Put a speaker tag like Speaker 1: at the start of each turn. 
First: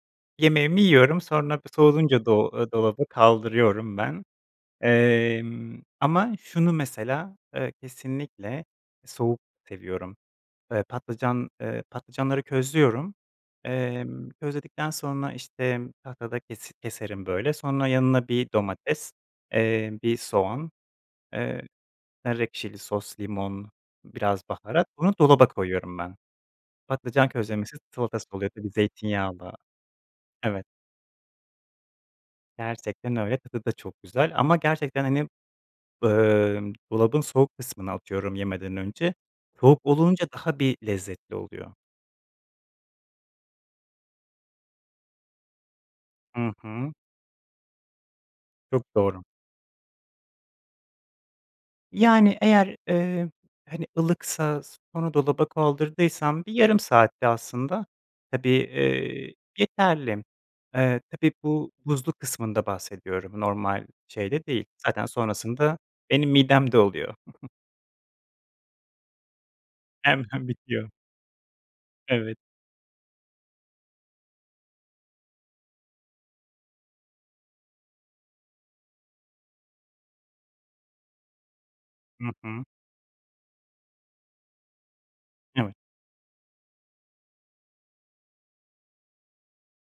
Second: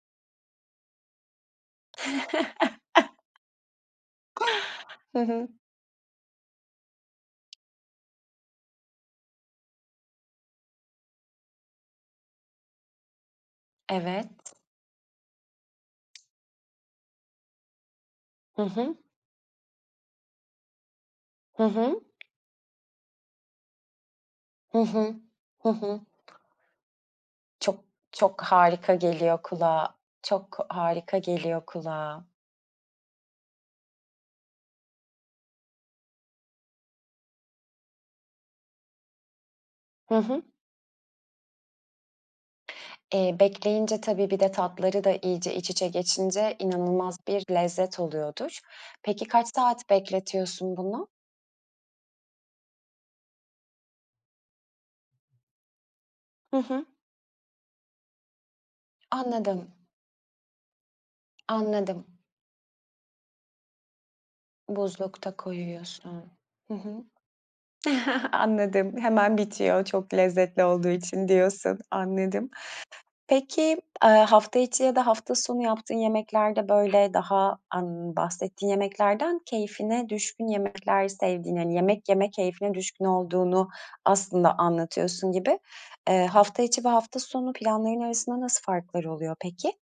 Speaker 1: Yemeğimi yiyorum, sonra b soğuyunca do aaa, dolaba kaldırıyorum ben.
Speaker 2: Hı hı.
Speaker 1: Emm, ama şunu mesela, eee, kesinlikle soğuk seviyorum: Eee, patlıcan, eee, patlıcanları közlüyorum.
Speaker 2: Evet.
Speaker 1: Emm, közledikten sonra, işte, tahtada kesi keserim böyle. Sonra yanına 1
Speaker 2: Hı hı.
Speaker 1: domates, eee, 1 soğan,
Speaker 2: Hı
Speaker 1: eee,
Speaker 2: hı.
Speaker 1: nar ekşili sos, limon, biraz
Speaker 2: Hı
Speaker 1: baharat. Bunu
Speaker 2: hı.
Speaker 1: dolaba
Speaker 2: Hı
Speaker 1: koyuyorum
Speaker 2: hı.
Speaker 1: ben. Patlıcan közlemesi,
Speaker 2: Çok
Speaker 1: salatası
Speaker 2: çok
Speaker 1: oluyor tabii
Speaker 2: harika geliyor
Speaker 1: zeytinyağlı.
Speaker 2: kulağa, çok
Speaker 1: Evet.
Speaker 2: harika geliyor kulağa.
Speaker 1: Gerçekten öyle. Tadı da çok güzel ama gerçekten, hani, ımm, dolabın soğuk kısmına atıyorum yemeden önce, soğuk
Speaker 2: Hı
Speaker 1: olunca
Speaker 2: hı.
Speaker 1: daha bir lezzetli oluyor.
Speaker 2: Eee, bekleyince, tabii, bir de tatları da iyice iç içe
Speaker 1: Hı
Speaker 2: geçince
Speaker 1: hı.
Speaker 2: inanılmaz bir lezzet oluyordur.
Speaker 1: Çok doğru.
Speaker 2: Peki, kaç saat bekletiyorsun bunu?
Speaker 1: Yani eğer, eee, hani, ılıksa sonra dolaba kaldırdıysam bir
Speaker 2: Hı
Speaker 1: yarım
Speaker 2: hı.
Speaker 1: saatte aslında, tabii, eee,
Speaker 2: Anladım.
Speaker 1: yeterli. Eee, tabii bu
Speaker 2: Anladım.
Speaker 1: buzlu kısmında bahsediyorum normal şeyde değil. Zaten
Speaker 2: Buzlukta
Speaker 1: sonrasında
Speaker 2: koyuyorsun.
Speaker 1: benim
Speaker 2: Hı
Speaker 1: midemde
Speaker 2: hı.
Speaker 1: oluyor.
Speaker 2: Anladım. "Hemen bitiyor çok
Speaker 1: Hemen
Speaker 2: lezzetli olduğu
Speaker 1: bitiyor.
Speaker 2: için." diyorsun.
Speaker 1: Evet.
Speaker 2: Anladım. Peki, eee, hafta içi ya da hafta sonu yaptığın yemeklerde, böyle, daha, aaa, ımm, bahsettiğin yemeklerden keyfine düşkün yemekler sevdiğini, hani, yemek
Speaker 1: Hı
Speaker 2: yeme
Speaker 1: hı.
Speaker 2: keyfine düşkün olduğunu aslında anlatıyorsun gibi.
Speaker 1: Evet.
Speaker 2: Eee, hafta içi ve hafta sonu planların arasında nasıl farklar oluyor peki?